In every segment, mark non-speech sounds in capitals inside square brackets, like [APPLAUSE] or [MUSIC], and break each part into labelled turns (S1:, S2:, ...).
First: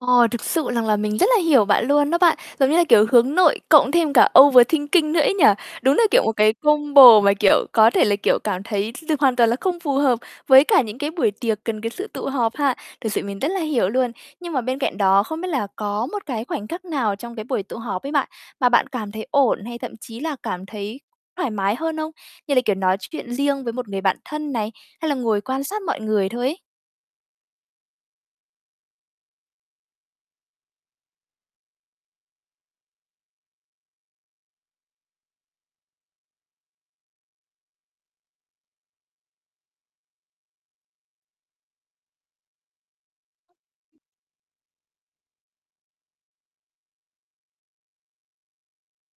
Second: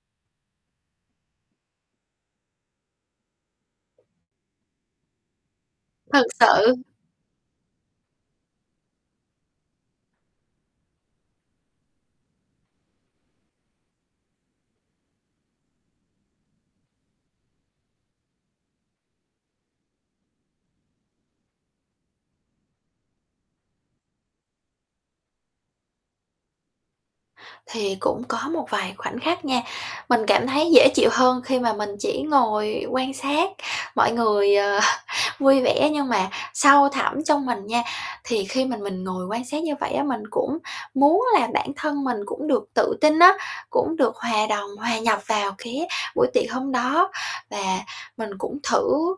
S1: Ờ, thực sự rằng là mình rất là hiểu bạn luôn đó bạn. Giống như là kiểu, hướng nội cộng thêm cả overthinking nữa ấy nhỉ. Đúng là kiểu
S2: Thật
S1: một cái
S2: sự.
S1: combo mà, kiểu, có thể là, kiểu, cảm thấy th hoàn toàn là không phù hợp với cả những cái buổi tiệc cần cái sự tụ họp ha. Thực sự mình rất là hiểu luôn. Nhưng mà bên cạnh đó không biết là có một cái khoảnh khắc nào trong cái buổi tụ họp ấy bạn, mà bạn cảm thấy ổn hay thậm chí là cảm thấy thoải mái hơn không? Như là, kiểu, nói chuyện riêng với một người bạn thân này? Hay là ngồi quan sát mọi người thôi ấy?
S2: Thì cũng có một vài khoảnh khắc nha. Mình cảm thấy dễ chịu hơn khi mà mình chỉ ngồi quan sát mọi người, ờ, vui vẻ, nhưng mà sâu thẳm trong mình nha thì khi mà mình ngồi quan sát như vậy á, mình cũng muốn là bản thân mình cũng được tự tin á, cũng được hòa đồng, hòa nhập vào cái buổi tiệc hôm đó. Và mình cũng thử,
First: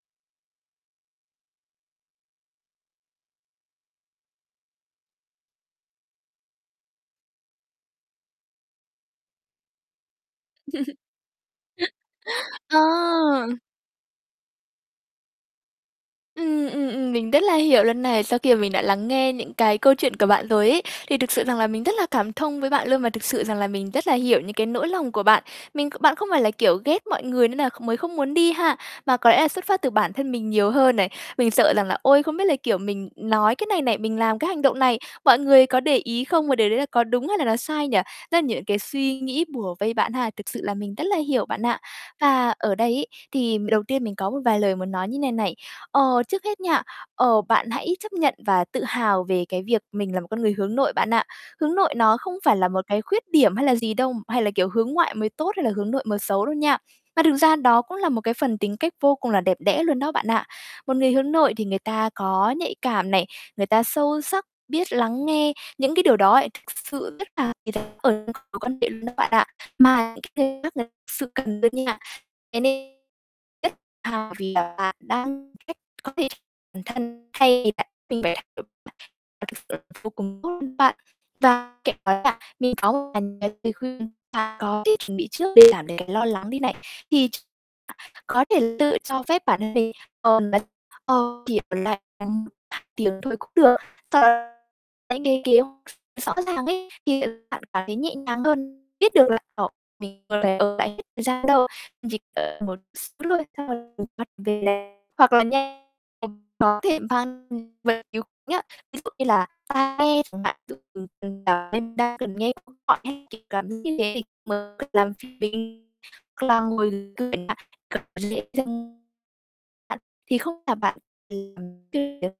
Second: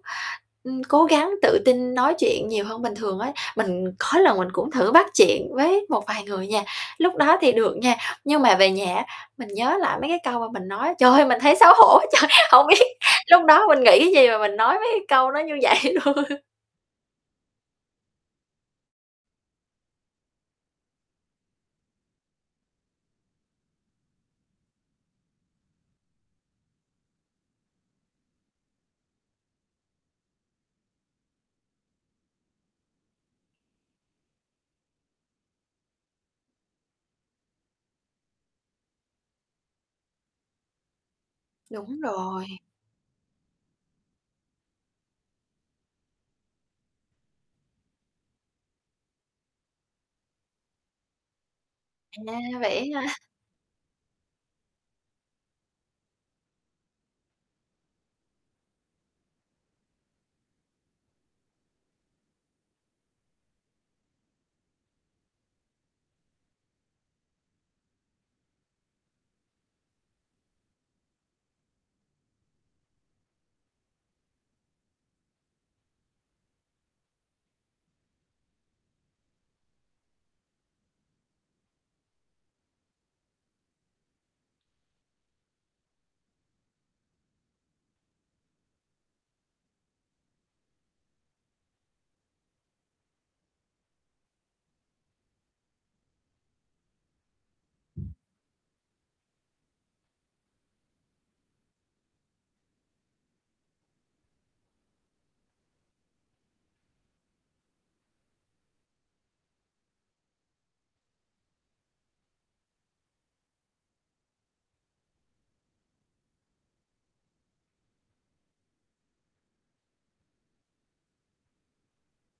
S2: ừm, cố gắng tự tin nói chuyện nhiều hơn bình thường á. Mình có lần mình cũng thử bắt chuyện với một vài người nha lúc đó thì được nha, nhưng mà về nhà, á, mình nhớ lại mấy cái câu mà mình nói, trời ơi mình thấy xấu hổ quá trời.
S1: [LAUGHS]
S2: Hổng biết lúc
S1: Ờ.
S2: đó mình nghĩ cái gì mà mình nói mấy cái câu nó như vậy luôn? [LAUGHS]
S1: Ừm, ừm, ừm, mình rất là hiểu luôn này. Sau khi mà mình đã lắng nghe những cái câu chuyện của bạn rồi ấy, thì thực sự rằng là mình rất là cảm thông với bạn luôn và thực sự rằng là mình rất là hiểu những cái nỗi lòng của bạn. Mình kh bạn không phải là kiểu ghét mọi người nên nà kh mới không muốn đi ha, mà có lẽ là xuất phát từ bản thân mình nhiều hơn này, mình sợ rằng là "Ôi không biết là, kiểu, mình nói cái này này, mình làm cái hành động này, mọi người có để ý không? Và điều đấy là có đúng hay là nó sai nhỉ?" Tức là nh cái suy nghĩ bủa vây bạn ha, thực sự là mình rất là hiểu bạn ạ.
S2: Đúng rồi.
S1: Và ở đây ấy, thì m đầu tiên mình có một vài lời nói như thế này này, ờ, trước hết nha, ờ, bạn hãy chấp nhận và tự hào về cái việc mình là một con người hướng nội bạn ạ. Hướng nội nó không
S2: À,
S1: phải là một
S2: vậy
S1: cái
S2: hả?
S1: khuyết điểm hay là gì đâu, hay là, kiểu, hướng ngoại mới tốt hay là hướng nội mới xấu đâu nha. Mà thực ra đó cũng là một cái phần tính cách vô cùng là đẹp đẽ luôn đó bạn ạ. Một người hướng nội thì người ta có nhạy cảm này, người ta sâu sắc, biết lắng nghe những cái điều đó thực sự rất là mối quan hệ luôn đó bạn ạ. Mà những cái khác lại thực sự cần đó nha. Thế nên rất hào vì là bạn đang giúp có thể bản thân thay vì bạn mình phải [UNINTELLIGIBLE] vô cùng tốt luôn bạn. Và kể cả là mình có một vài lời khuyên, ta có để chuẩn bị trước để giảm cái lo lắng đi này. Thì ch có thể tự cho phép bản thân mình, ờ, kiểu là, ừ, tiếng thôi cũng được. Sau cái cái kiểu rõ ràng ấy thì, ờ, bạn cảm thấy nhẹ nhàng hơn, biết được là, ờ, mình còn lại, ờ, hết thời gian đâu, chỉ cần một xíu thôi, xong là hoặc về là hoặc là nhanh thì có thể [UNINTELLIGIBLE] nhá, ví dụ như là tai nghe chẳng hạn [UNINTELLIGIBLE] nên đa phần nghe cũng gọn ấy, chỉ cắm như thế thì mới tự làm [UNINTELLIGIBLE] cực dễ dừng. Bạn thì không là bạn [UNINTELLIGIBLE]